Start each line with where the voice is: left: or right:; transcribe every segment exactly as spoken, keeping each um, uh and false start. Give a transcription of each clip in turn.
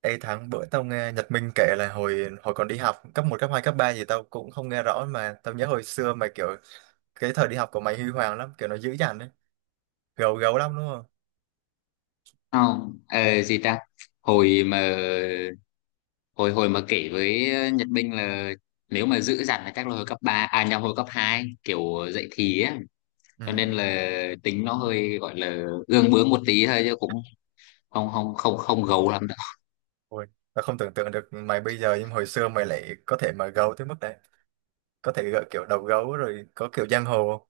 right: Ê Thắng, bữa tao nghe Nhật Minh kể là hồi hồi còn đi học cấp một cấp hai cấp ba gì tao cũng không nghe rõ, mà tao nhớ hồi xưa mà kiểu cái thời đi học của mày huy hoàng lắm, kiểu nó dữ dằn đấy, gấu gấu lắm đúng không?
left: Không ờ, gì ta hồi mà hồi hồi mà kể với Nhật Minh là nếu mà giữ dằn là chắc là hồi cấp ba à nhầm hồi cấp hai, kiểu dậy thì á,
right: Ừ.
left: cho nên là tính nó hơi gọi là gương bướng một tí thôi chứ cũng không không không không gấu lắm đâu.
right: Ôi, tao không tưởng tượng được mày bây giờ nhưng hồi xưa mày lại có thể mà gấu tới mức đấy, có thể gợi kiểu đầu gấu rồi có kiểu giang hồ không?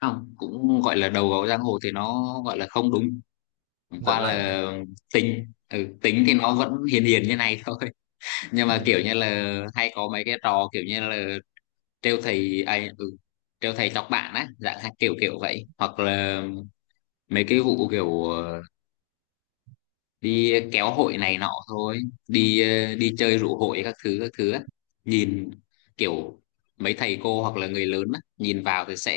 left: Không, cũng gọi là đầu gấu giang hồ thì nó gọi là không đúng. Chẳng
right: Lợn
left: qua
right: lại nè.
left: là tính, ừ, tính thì nó vẫn hiền hiền như này thôi. Nhưng mà kiểu
right: Ừ.
left: như là hay có mấy cái trò kiểu như là trêu thầy ai, ừ, trêu thầy chọc bạn á dạng, hay kiểu kiểu vậy, hoặc là mấy cái vụ kiểu ờ, đi kéo hội này nọ thôi. đi ờ, Đi chơi rủ hội các thứ các thứ á. Nhìn kiểu mấy thầy cô hoặc là người lớn á nhìn vào thì sẽ,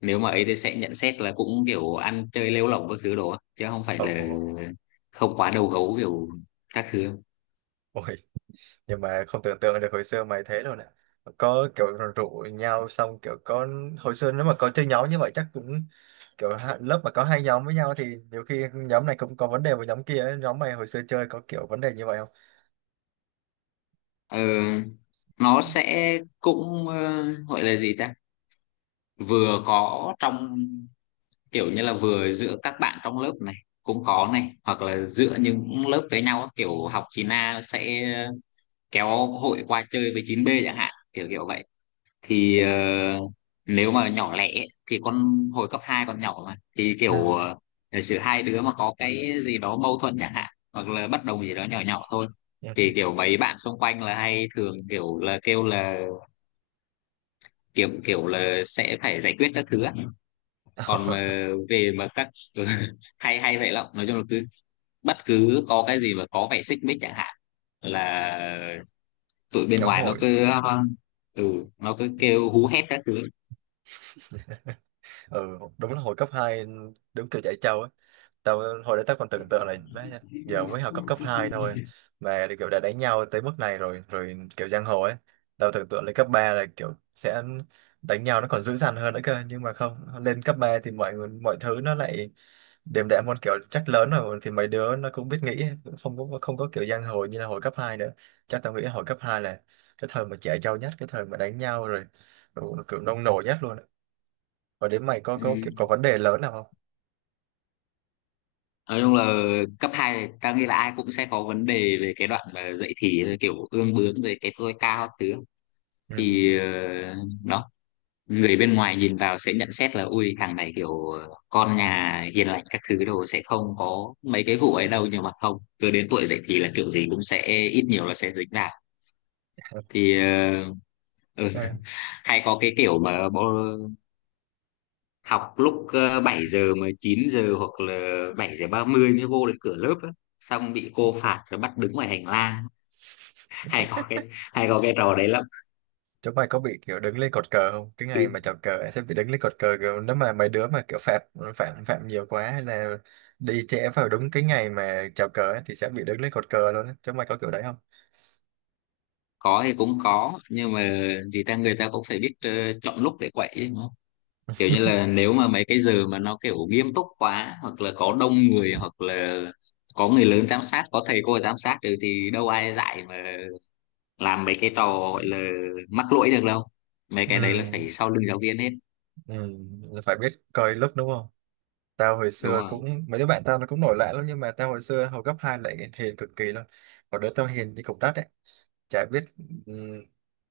left: nếu mà ấy thì sẽ nhận xét là cũng kiểu ăn chơi lêu lỏng các thứ đồ á chứ không phải
right: Ồ,
left: là không quá đầu gấu kiểu các thứ.
right: ôi, nhưng mà không tưởng tượng được hồi xưa mày thế đâu nè. Có kiểu rủ nhau xong kiểu có, hồi xưa nếu mà có chơi nhóm như vậy chắc cũng kiểu ha- lớp mà có hai nhóm với nhau thì nhiều khi nhóm này cũng có vấn đề với nhóm kia ấy. Nhóm mày hồi xưa chơi có kiểu vấn đề như vậy không?
left: ờ, nó sẽ cũng, ờ, gọi là gì ta, vừa có trong kiểu như là vừa giữa các bạn trong lớp này cũng có này, hoặc là giữa những lớp với nhau á, kiểu học chín a sẽ kéo hội qua chơi với chín b chẳng hạn, kiểu kiểu vậy. Thì ờ, nếu mà nhỏ lẻ ấy, thì con, hồi cấp hai còn nhỏ mà thì kiểu
right: Ừ.
left: ờ, giả sử hai đứa mà có cái gì đó mâu thuẫn chẳng hạn, hoặc là bất đồng gì đó nhỏ nhỏ thôi, thì
right: Dạ.
left: kiểu mấy bạn xung quanh là hay thường kiểu là kêu là kiểu kiểu là sẽ phải giải quyết các thứ á. Còn
right: Ờ,
left: mà về mà các hay hay vậy lắm, nói chung là cứ bất cứ có cái gì mà có vẻ xích mích chẳng hạn là tụi bên
right: kéo
left: ngoài nó
right: hội.
left: cứ, ừ, nó cứ kêu hú hét các thứ.
right: Ừ, đúng là hồi cấp hai, đúng kiểu chạy trâu ấy. Tao hồi đấy tao còn tưởng tượng là má, giờ mới học cấp cấp hai thôi mà kiểu đã đánh nhau tới mức này rồi, rồi kiểu giang hồ ấy. Tao tưởng tượng lên cấp ba là kiểu sẽ đánh nhau nó còn dữ dằn hơn nữa cơ, nhưng mà không, lên cấp ba thì mọi người- mọi thứ nó lại đềm đạm hơn, kiểu chắc lớn rồi thì mấy đứa nó cũng biết nghĩ, cũng không có không có kiểu giang hồ như là hồi cấp hai nữa. Chắc tao nghĩ hồi cấp hai là cái thời mà trẻ trâu nhất, cái thời mà đánh nhau rồi, rồi kiểu nông nổi nhất luôn. Và đến mày có có
left: Ừ.
right: kiểu có vấn đề lớn nào không?
left: Nói chung là cấp hai này, ta nghĩ là ai cũng sẽ có vấn đề về cái đoạn mà dậy thì kiểu ương bướng về cái tôi cao các thứ. Thì ờ, đó, người bên ngoài nhìn vào sẽ nhận xét là ui thằng này kiểu con nhà hiền lành các thứ đồ sẽ không có mấy cái vụ ấy đâu, nhưng mà không, cứ đến tuổi dậy thì là kiểu gì cũng sẽ ít nhiều là sẽ dính vào. thì ờ, ừ,
right: Ừ.
left: Hay có cái kiểu mà bố- học lúc ờ, bảy giờ mà chín giờ hoặc là bảy giờ ba mươi mới vô đến cửa lớp á, xong bị cô phạt rồi bắt đứng ngoài hành lang. hay có cái Hay có cái trò đấy lắm.
right: Chúng mày có bị kiểu đứng lên cột cờ không? Cái ngày mà chào cờ ấy sẽ bị đứng lên cột cờ, kiểu nếu mà mấy đứa mà kiểu phạm phạm phạm nhiều quá hay là đi trễ vào đúng cái ngày mà chào cờ ấy, thì sẽ bị đứng lên cột cờ luôn ấy. Chúng mày có kiểu đấy không?
left: Có thì cũng có, nhưng mà gì ta, người ta cũng phải biết ờ, chọn lúc để quậy chứ. Kiểu như là nếu mà mấy cái giờ mà nó kiểu nghiêm túc quá, hoặc là có đông người, hoặc là có người lớn giám sát, có thầy cô giám sát được thì đâu ai dạy mà làm mấy cái trò gọi là mắc lỗi được đâu. Mấy cái đấy là
right: Ừ,
left: phải sau lưng giáo viên hết.
right: ừ, phải biết coi lúc đúng không? Tao hồi
left: Đúng
right: xưa
left: không?
right: cũng mấy đứa bạn tao nó cũng nổi loạn lắm nhưng mà tao hồi xưa hồi cấp hai lại hiền cực kỳ luôn. Còn đứa tao hiền như cục đất ấy. Chả biết, ừm,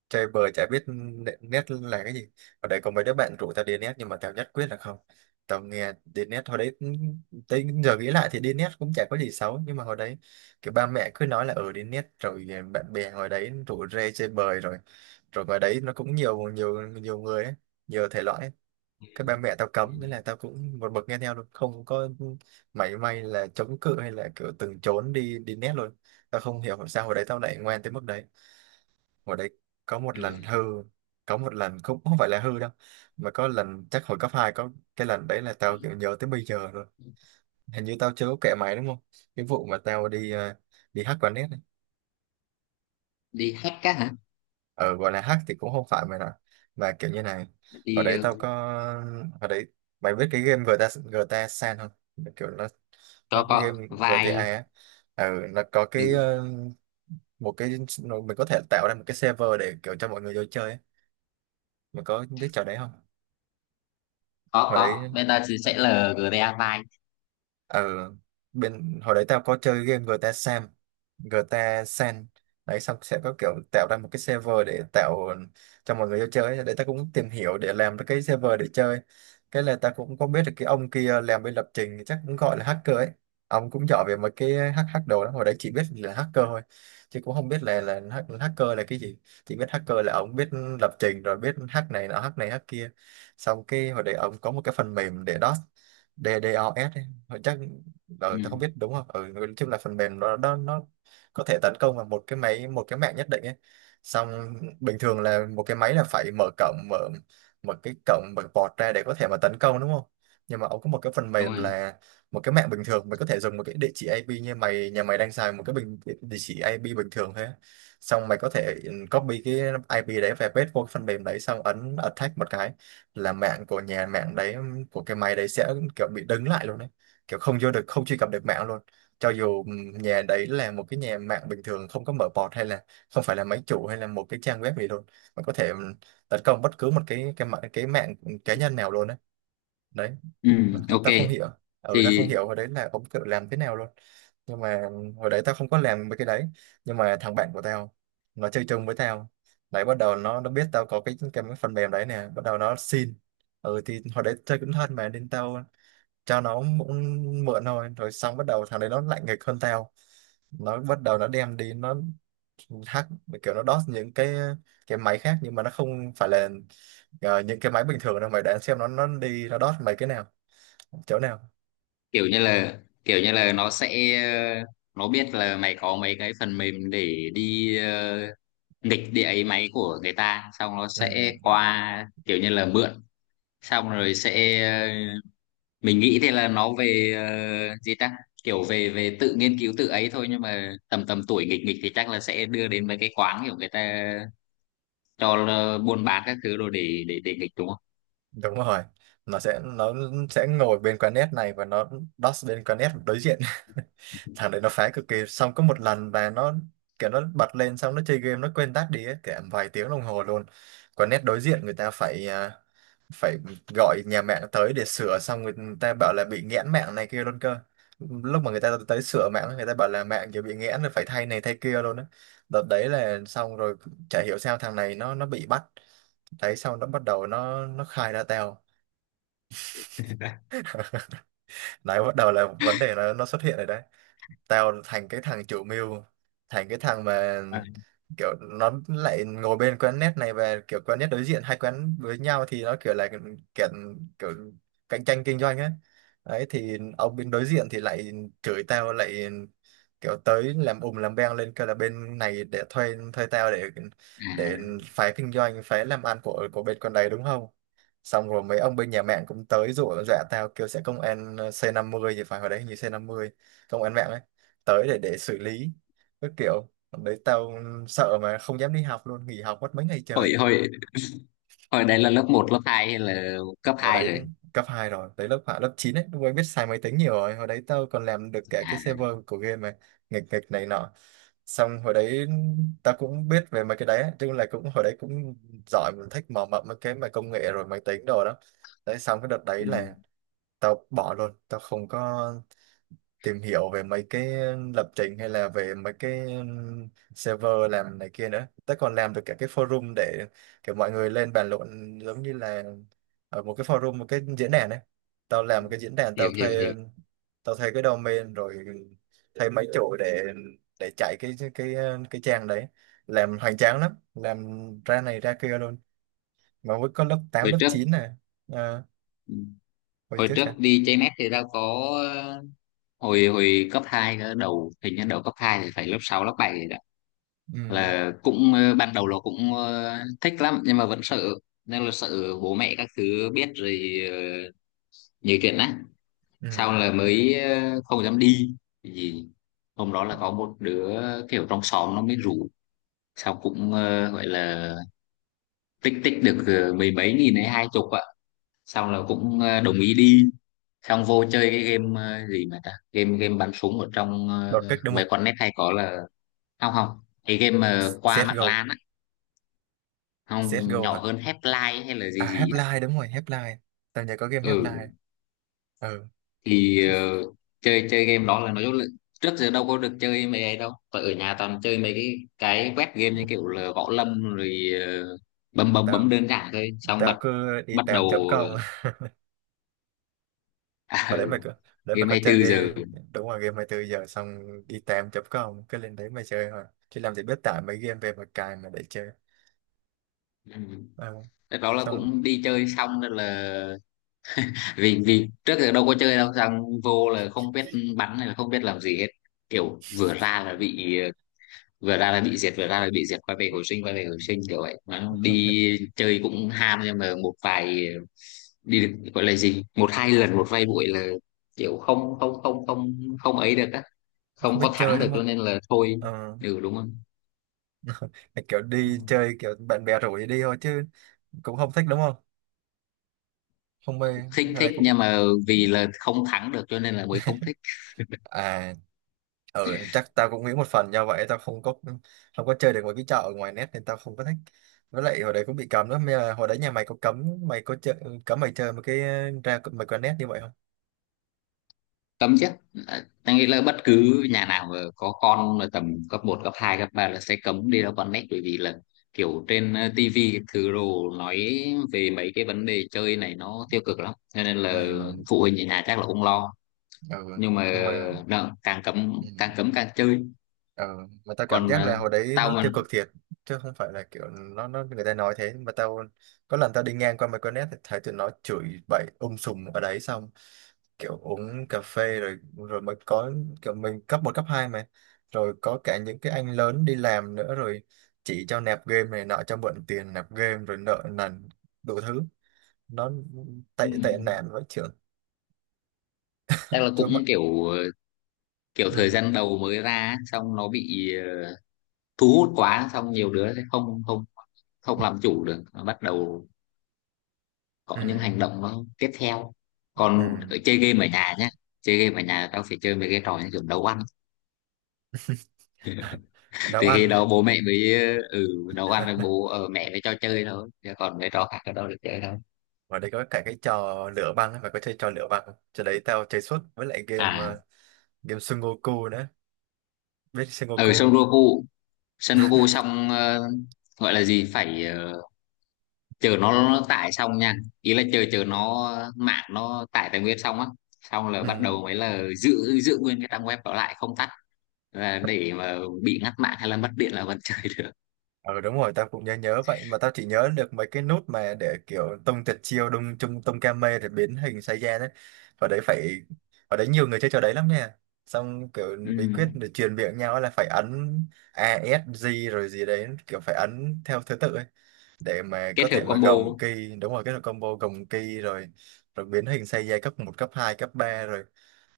right: chơi bời chả biết nệ- nét là cái gì. Ở đây có mấy đứa bạn rủ tao đi nét nhưng mà tao nhất quyết là không. Tao nghe đi nét hồi đấy cũng, tới giờ nghĩ lại thì đi nét cũng chả có gì xấu, nhưng mà hồi đấy kiểu ba mẹ cứ nói là ở đi nét rồi bạn bè hồi đấy rủ rê chơi bời rồi, rồi ngoài đấy nó cũng nhiều nhiều nhiều người ấy, nhiều thể loại ấy. Cái ba mẹ tao
left: Ừ.
right: cấm nên là tao cũng một mực nghe theo luôn, không có mảy may là chống cự hay là kiểu từng trốn đi đi nét luôn. Tao không hiểu sao hồi đấy tao lại ngoan tới mức đấy. Hồi đấy có một lần hư,
left: Ừ.
right: có một lần cũng không phải là hư đâu, mà có lần chắc hồi cấp hai, có cái lần đấy là
left: Ừ.
right: tao kiểu nhớ tới bây giờ rồi. Hình như tao chưa có kể mày đúng không, cái vụ mà tao đi ờ, đi hack quán net ấy.
left: Đi hack á hả?
right: Ờ, gọi là hack thì cũng không phải mày nào, mà kiểu như này. Hồi
left: đi
right: đấy
left: ờ,
right: tao có, hồi đấy mày biết cái game giê tê a giê tê a San không? Kiểu nó nó
left: có
right: cái
left: có
right: game giê tê a
left: vai.
right: á. Ừ, nó có
left: Ừ,
right: cái ờ, một cái, nó- mình có thể tạo ra một cái server để kiểu cho mọi người vô chơi ấy. Mày có biết trò đấy không?
left: có
right: Hồi
left: có
right: đấy,
left: bây giờ thì sẽ là giê đê a vai.
right: ừ, bên hồi đấy tao có chơi game giê tê a Sam, giê tê a San đấy, xong sẽ có kiểu tạo ra một cái server để tạo cho mọi người vô chơi đấy. Tao cũng tìm hiểu để làm được cái server để chơi. Cái là tao cũng có biết được cái ông kia làm bên lập trình chắc cũng gọi là hacker ấy. Ông cũng giỏi về mấy cái hack hack đồ đó, hồi đấy chỉ biết là hacker thôi chứ cũng không biết là là hack- hacker là cái gì. Chỉ biết hacker là ông biết lập trình rồi biết hack này nọ, hack này hack kia. Xong cái hồi đấy ông có một cái phần mềm để đó, DDoS họ chắc.
left: Ừ.
right: Ờ, tao không biết đúng không. Ừ, nói chung là phần mềm đó, đó nó có thể tấn công vào một cái máy, một cái mạng nhất định ấy. Xong bình thường là một cái máy là phải mở cổng, mở một cái cổng mở port ra để có thể mà tấn công đúng không. Nhưng mà ông có một cái phần
left: Đúng
right: mềm
left: rồi.
right: là một cái mạng bình thường mới có thể dùng. Một cái địa chỉ i pê như mày, nhà mày đang xài một cái bình địa chỉ i pê bình thường thôi á. Xong mày có thể ừ, copy cái i pê đấy về paste vô cái phần mềm đấy xong ấn attack một cái là mạng của nhà mạng đấy, của cái máy đấy sẽ kiểu bị đứng lại luôn đấy, kiểu không vô được, không truy cập được mạng luôn. Cho dù ừm, nhà đấy là một cái nhà mạng bình thường không có mở port hay là không phải là máy chủ hay là một cái trang web gì luôn, mình có thể ừm, tấn công bất cứ một cái cái mạng cái mạng cá nhân nào luôn đấy. Đấy.
left: Ừ. Ok.
right: Ta không hiểu, ừ ta không
left: Thì
right: hiểu hồi đấy là ông tự làm thế nào luôn. Nhưng mà hồi đấy tao không có làm mấy cái đấy, nhưng mà thằng bạn của tao, nó chơi chung với tao đấy, bắt đầu nó nó biết tao có cái cái phần mềm đấy nè, bắt đầu nó xin. Ừ thì hồi đấy chơi cũng thân mà nên tao cho nó cũng mượn thôi. Rồi xong bắt đầu thằng đấy nó lạnh nghịch hơn tao, nó bắt đầu nó đem đi, nó hack, kiểu nó đốt những cái cái máy khác, nhưng mà nó không phải là ờ, những cái máy bình thường đâu. Mày đoán xem nó nó đi nó đốt mấy cái nào, chỗ nào?
left: kiểu như là, kiểu như là nó sẽ ờ, nó biết là mày có mấy cái phần mềm để đi ờ, nghịch địa ấy máy của người ta, xong nó
right: Ừ,
left: sẽ qua kiểu như là mượn, xong rồi sẽ ờ, mình nghĩ thì là nó về ờ, gì ta kiểu về về tự nghiên cứu tự ấy thôi, nhưng mà tầm tầm tuổi nghịch nghịch thì chắc là sẽ đưa đến mấy cái quán kiểu người ta cho là buôn bán các thứ rồi để để để nghịch, đúng không?
right: đúng rồi. Nó sẽ, nó sẽ ngồi bên quán net này và nó đốt bên quán net đối diện. Thằng đấy nó phá cực kỳ. Xong có một lần và nó kiểu nó bật lên xong nó chơi game nó quên tắt đi ấy, cả vài tiếng đồng hồ luôn. Còn net đối diện người ta phải à, phải gọi nhà mạng tới để sửa. Xong người ta bảo là bị nghẽn mạng này kia luôn cơ. Lúc mà người ta tới sửa mạng, người ta bảo là mạng kia bị nghẽn rồi, phải thay này thay kia luôn á. Đợt đấy là xong rồi. Chả hiểu sao thằng này nó nó bị bắt. Đấy xong nó bắt đầu nó nó khai ra tao. Đấy, bắt đầu là vấn đề nó nó xuất hiện rồi đấy. Tao thành cái thằng chủ mưu, thành cái thằng mà,
left: À.
right: kiểu nó lại ngồi bên quán net này và kiểu quán net đối diện hai quán với nhau thì nó kiểu là kiểu, kiểu cạnh tranh kinh doanh ấy. Đấy thì ông bên đối diện thì lại chửi tao lại, kiểu tới làm ùm làm beng lên, kêu là bên này để thuê thuê tao để để
left: À.
right: phá kinh doanh, phá làm ăn của của bên con đấy đúng không. Xong rồi mấy ông bên nhà mạng cũng tới dụ dọa tao, kêu sẽ công an ờ, xê năm không thì phải, hồi đấy hình như xê năm không, công an mạng ấy, tới để để xử lý. Cái kiểu hôm đấy tao sợ mà không dám đi học luôn, nghỉ học mất mấy ngày
left: hồi
right: trời.
left: hồi hồi đấy là lớp một lớp hai hay là cấp
right: Hồi
left: hai
right: đấy
left: rồi?
right: cấp hai rồi tới lớp hạ lớp chín ấy, lúc ấy biết xài máy tính nhiều rồi. Hồi đấy tao còn làm được cả cái
left: À.
right: server của game mà, nghịch nghịch này nọ. Xong hồi đấy tao cũng biết về mấy cái đấy chứ, là cũng hồi đấy cũng giỏi, mình thích mò mẫm mấy cái mà công nghệ rồi máy tính đồ đó. Đấy xong cái đợt đấy
left: Ừ.
right: là tao bỏ luôn, tao không có tìm hiểu về mấy cái lập trình hay là về mấy cái um, server làm này kia nữa. Tao còn làm được cả cái forum để kiểu mọi người lên bàn luận, giống như là ở một cái forum, một cái diễn đàn ấy. Tao làm cái diễn đàn, tao
left: hiểu hiểu
right: thuê,
left: hiểu.
right: tao thuê cái domain rồi thuê mấy chỗ để để chạy cái cái cái trang đấy. Làm hoành tráng lắm, làm ra này ra kia luôn mà mới có lớp tám
left: Hồi
right: lớp
left: trước.
right: chín này à. Ờ,
left: Ừ.
right: hồi
left: Hồi
right: trước
left: trước
right: sao.
left: đi chơi net thì tao có ờ, hồi hồi cấp hai cơ, đầu hình như đầu cấp hai thì phải lớp sáu lớp bảy rồi đó,
right: Ừ.
left: là cũng ờ, ban đầu là cũng ờ, thích lắm nhưng mà vẫn sợ, nên là sợ bố mẹ các thứ biết rồi ờ, nhiều chuyện á, sau
right: Ừ.
left: là mới ờ, không dám đi. Gì, hôm đó là có một đứa kiểu trong xóm nó mới rủ, sau cũng ờ, gọi là tích tích được ờ, mười mấy nghìn hay hai chục ạ, xong là cũng ờ, đồng ý đi. Xong vô chơi cái game ờ, gì mà ta, game game bắn súng ở trong ờ,
right: Đột kích đúng
left: mấy
right: không?
left: con net hay có là, không không, cái game mà qua mạng
right: xê ét giê o.
left: LAN á. Không,
right: xê ét giê o
left: nhỏ
right: hả?
left: hơn, Half-Life hay là
right: À,
left: gì gì á.
right: Half-Life, đúng rồi, Half-Life, tao nhớ có game Half-Life.
left: Ừ
right: Ừ.
left: thì ờ, chơi chơi game đó là, nói chung là trước giờ đâu có được chơi mấy ấy đâu, và ở nhà toàn chơi mấy cái cái web game như kiểu là gõ lâm rồi ờ, bấm bấm bấm
right: tao
left: đơn giản thôi, xong bật
right: tao cứ đi
left: bắt đầu.
right: tám chấm công.
left: À,
right: Hồi đấy mày có, để mày
left: game
right: có
left: hai mươi
right: chơi
left: tư
right: cái,
left: giờ
right: đúng rồi, game 24 giờ. Xong đi tám chấm công cứ lên đấy mà chơi thôi, chứ làm gì biết tải mấy game về mà cài mà để chơi.
left: Ừ.
right: Ừ.
left: Rất đó là
right: Xong
left: cũng đi chơi xong rồi là, vì vì trước giờ đâu có chơi đâu, xong vô là không biết bắn hay là không biết làm gì hết, kiểu vừa ra là bị, vừa ra là bị diệt, vừa ra là bị diệt, quay về hồi sinh, quay về hồi sinh kiểu vậy. Nó đi chơi cũng ham nhưng mà một vài, đi được gọi là gì, một hai lần, một vài buổi là kiểu không không không không không ấy được á,
right: không
left: không
right: biết
left: có
right: chơi
left: thắng
right: đúng
left: được
right: không?
left: cho nên là thôi.
right: Ờ,
left: Ừ, đúng không.
right: kiểu đi chơi kiểu bạn bè rủ thì đi thôi chứ cũng không thích đúng không, không mê,
left: Thích
right: hay là
left: thích
right: cũng,
left: nhưng mà vì là không thắng được cho nên là mới không thích.
right: à, ừ chắc tao cũng nghĩ một phần do vậy tao không có không có chơi được một cái chợ ở ngoài net nên tao không có thích. Với lại hồi đấy cũng bị cấm lắm. Mới là hồi đấy nhà mày có cấm mày có chơi, cấm mày chơi một cái, ờ, ra mày qua net như vậy không?
left: Cấm chứ. À, anh nghĩ là bất cứ nhà nào mà có con là tầm cấp một cấp hai cấp ba là sẽ cấm đi ra con net, bởi vì là kiểu trên ờ, tivi thứ đồ nói về mấy cái vấn đề chơi này nó tiêu cực lắm, cho nên là
right: Ừ,
left: phụ huynh ở nhà chắc là cũng lo.
right: ừ,
left: Nhưng mà
right: nhưng mà
left: nợ, càng cấm
right: ừ.
left: càng cấm càng chơi.
right: Ờ, mà tao cảm
left: Còn
right: giác là
left: ờ,
right: hồi đấy
left: tao
right: nó
left: mà,
right: tiêu cực thiệt, chứ không phải là kiểu nó nó người ta nói thế mà tao, có lần tao đi ngang qua mấy con nét thì thấy tụi nó chửi bậy um sùm ở đấy, xong kiểu uống cà phê rồi, rồi mới có kiểu mình cấp một cấp hai mà, rồi có cả những cái anh lớn đi làm nữa, rồi chỉ cho nạp game này nọ, cho mượn tiền nạp game rồi nợ nần đủ thứ. Nó tệ
left: ừ,
right: tệ nạn với trưởng
left: chắc là
right: chúa mà.
left: cũng kiểu ờ, kiểu thời
right: Ừ,
left: gian đầu mới ra á, xong nó bị ờ, thu hút quá, xong nhiều đứa sẽ không không không làm chủ được, bắt đầu có những
right: ừ,
left: hành động nó tiếp theo. Còn
right: ừ.
left: ở chơi game ở nhà nhá, chơi game ở nhà tao phải chơi mấy cái trò như kiểu nấu ăn.
right: Nấu
left: Thì
right: ăn.
left: khi đó bố mẹ mới, ừ, nấu ăn với bố ở mẹ mới cho chơi thôi, chứ còn mấy trò khác ở đâu được chơi đâu.
right: Ngoài đây có cả cái trò lửa băng ấy, mày có chơi trò lửa băng không? Trò đấy tao chơi suốt, với lại game
left: À,
right: ờ, game Sudoku nữa. Biết Sudoku
left: ở
right: không?
left: sân Goku, xong ờ, gọi là gì, phải ờ, chờ nó, nó tải xong nha, ý là chờ chờ nó, mạng nó tải tài nguyên xong á, xong là bắt
right: Ừ.
left: đầu mới là giữ giữ nguyên cái trang web đó lại không tắt, và để mà bị ngắt mạng hay là mất điện là vẫn chơi được.
right: Ờ đúng rồi, tao cũng nhớ nhớ vậy, mà tao chỉ nhớ được mấy cái nút mà để kiểu tung tuyệt chiêu đung chung tung kame rồi biến hình sai ra đấy. Và đấy phải, và đấy nhiều người chơi trò đấy lắm nha. Xong kiểu
left: Ừ.
right: bí quyết để truyền miệng nhau là phải ấn A S G rồi gì đấy, kiểu phải ấn theo thứ tự ấy, để mà
left: Kết
right: có
left: hợp
right: thể mà
left: combo.
right: gồng ki, đúng rồi, cái là combo gồng ki rồi rồi biến hình xây dây cấp một cấp hai cấp ba rồi.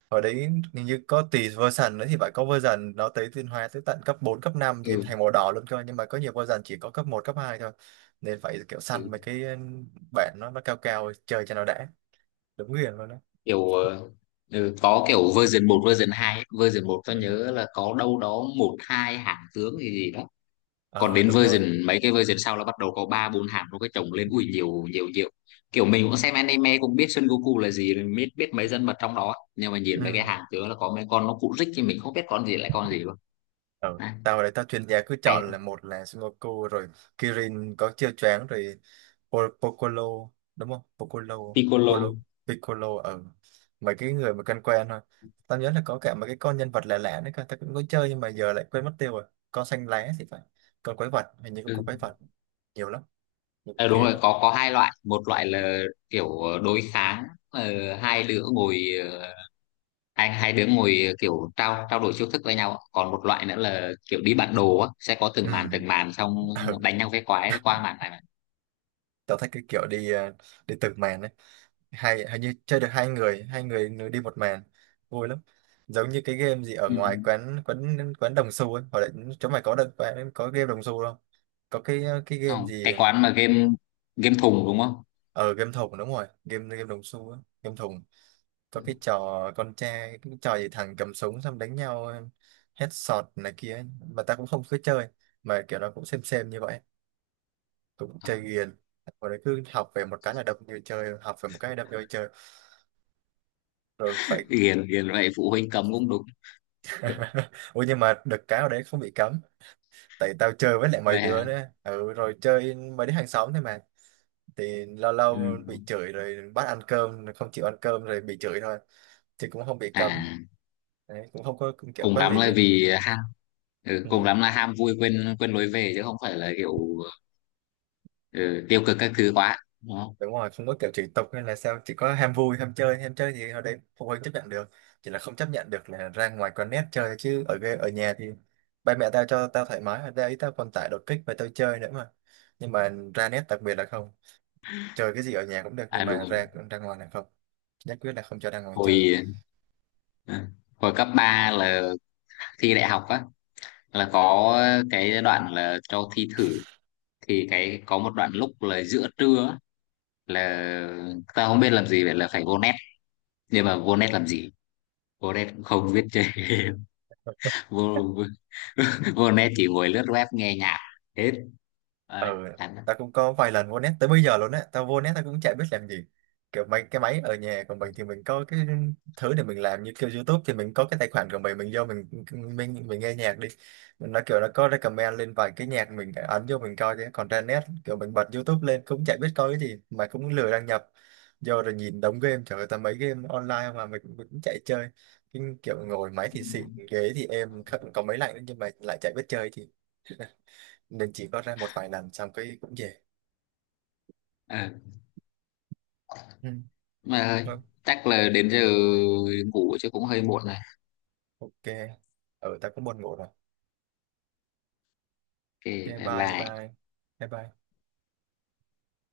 right: Hồi đấy hình như có tùy version nữa thì phải, có version nó tới tiến hóa tới tận cấp bốn cấp năm gì
left: Ừ.
right: thành màu đỏ luôn cơ, nhưng mà có nhiều version chỉ có cấp một cấp hai thôi, nên phải kiểu
left: Ừ.
right: săn mấy cái, ừ, bản nó nó cao cao chơi cho nó đã. Đúng nghiền luôn đó.
left: Kiểu ờ, ừ, có kiểu version một version hai ấy. Version một tôi
right: Ừ.
left: nhớ là có đâu đó một hai hãng tướng gì gì đó. Còn
right: Ờ
left: đến
right: đúng rồi.
left: version, mấy cái version sau là bắt đầu có ba bốn hãng, nó cái chồng lên ui nhiều nhiều nhiều, kiểu mình cũng xem anime cũng biết Son Goku là gì, mình biết biết mấy nhân vật trong đó, nhưng mà nhìn mấy cái
right: Ừ.
left: hãng tướng là có mấy con nó cụ rích thì mình không biết con gì lại con gì luôn.
right: Ừ.
left: À,
right: Tao đấy tao chuyên gia cứ
left: hay
right: chọn
left: lắm.
right: là một là Sudoku rồi Kirin có chiêu choáng rồi, Po- Piccolo đúng không? Piccolo, Piccolo,
left: Piccolo.
right: Piccolo, ừ. Mấy cái người mà quen quen thôi. Tao nhớ là có cả mấy cái con nhân vật lạ lạ nữa cơ, tao cũng có chơi nhưng mà giờ lại quên mất tiêu rồi. Con xanh lá thì phải. Con quái vật, hình như cũng có
left: Ừ.
right: quái vật, nhiều lắm, nhiều
left: À,
right: kỳ
left: đúng rồi,
right: lắm.
left: có có hai loại, một loại là kiểu ờ, đối kháng, ờ, hai đứa ngồi ờ, anh hai đứa ngồi kiểu trao trao đổi chiêu thức với nhau, còn một loại nữa là kiểu đi bản đồ á, sẽ có từng
right: Ừ.
left: màn từng màn, xong
right: Ừ.
left: đánh nhau với quái qua màn này mà.
right: Tao thích cái kiểu đi ờ, đi từng màn ấy, hay hình như chơi được hai người, hai người nửa đi một màn vui lắm, giống như cái game gì ở
left: Ừ.
right: ngoài quán quán quán đồng xu ấy, hoặc là chỗ mày có được quán- có game đồng xu không, có cái cái game
left: Không,
right: gì
left: cái quán mà game, game thùng đúng không.
right: ở game thùng, đúng rồi, game game đồng xu á, game thùng, có cái trò con trai, cái trò gì thằng cầm súng xong đánh nhau, headshot này kia ấy, mà ta cũng không cứ chơi mà kiểu nó cũng xem xem như vậy, cũng chơi ghiền, rồi cứ học về một cái là đập người chơi, học về một cái đập người chơi, rồi phải.
left: Hiền hiền vậy phụ huynh cấm cũng đúng.
right: Ủa nhưng mà được cái ở đấy không bị cấm. Tại tao chơi với lại mấy
left: Vậy à.
right: đứa nữa, ừ, rồi chơi mấy đứa hàng xóm thôi mà. Thì lâu lâu
left: Ừ.
right: bị chửi rồi bắt ăn cơm, không chịu ăn cơm rồi bị chửi thôi. Thì cũng không bị cấm
left: À,
right: đấy. Cũng không có, cũng kiểu
left: cùng
right: có
left: lắm là
right: lý.
left: vì ham, ừ, cùng
right: Ừ.
left: lắm là ham vui quên quên lối về chứ không phải là kiểu, ừ, tiêu cực các thứ quá đúng không.
right: Đúng rồi, không có kiểu chửi tục hay là sao, chỉ có ham vui ham chơi, ham chơi thì ở đấy phụ huynh chấp nhận được. Chỉ là không chấp nhận được là ra ngoài con nét chơi, chứ ở ghê-, ở nhà thì ba mẹ tao cho tao thoải mái. Ở đây tao còn tải đột kích và tao chơi nữa mà. Nhưng mà ra nét đặc biệt là không, chơi cái gì ở nhà cũng được, nhưng
left: À đúng
right: mà
left: rồi.
right: ra ra ngoài là không, nhất quyết là không cho ra ngoài chơi.
left: hồi ừ, Hồi cấp ba là thi đại học á, là có cái đoạn là cho thi thử, thì cái có một đoạn lúc là giữa trưa á, là ta không biết làm gì, vậy là phải vô net. Nhưng mà vô net làm gì, vô net cũng không biết chơi game. vô vô, Vô net chỉ ngồi lướt web nghe nhạc hết.
right: Ừ,
left: Đấy, chán lắm.
right: tao cũng có vài lần vô net tới bây giờ luôn á, tao vô net tao cũng chả biết làm gì. Kiểu mấy cái máy ở nhà của mình thì mình có cái thứ để mình làm, như kiểu YouTube thì mình có cái tài khoản của mình mình vô mình mình mình nghe nhạc đi, nó kiểu nó có recommend lên vài cái nhạc mình ấn vô mình coi, chứ còn trên net kiểu mình bật YouTube lên cũng chả biết coi cái gì mà cũng lười đăng nhập, vô rồi nhìn đống game, trời ơi, tao mấy game online mà mình, mình cũng chạy chơi, cái kiểu ngồi máy thì xịn, ghế thì êm, có có mấy lạnh nhưng mà lại chả biết chơi thì, nên chỉ có ra một vài lần xong cái cũng về.
left: Ờ,
right: Ừ.
left: mà thôi,
right: Vâng,
left: chắc là đến giờ ngủ chứ cũng hơi muộn rồi.
right: ok. Ừ, ta cũng buồn ngủ rồi.
left: Ok,
right: Ok,
left: bye
right: bye
left: bye.
right: bye. Bye bye.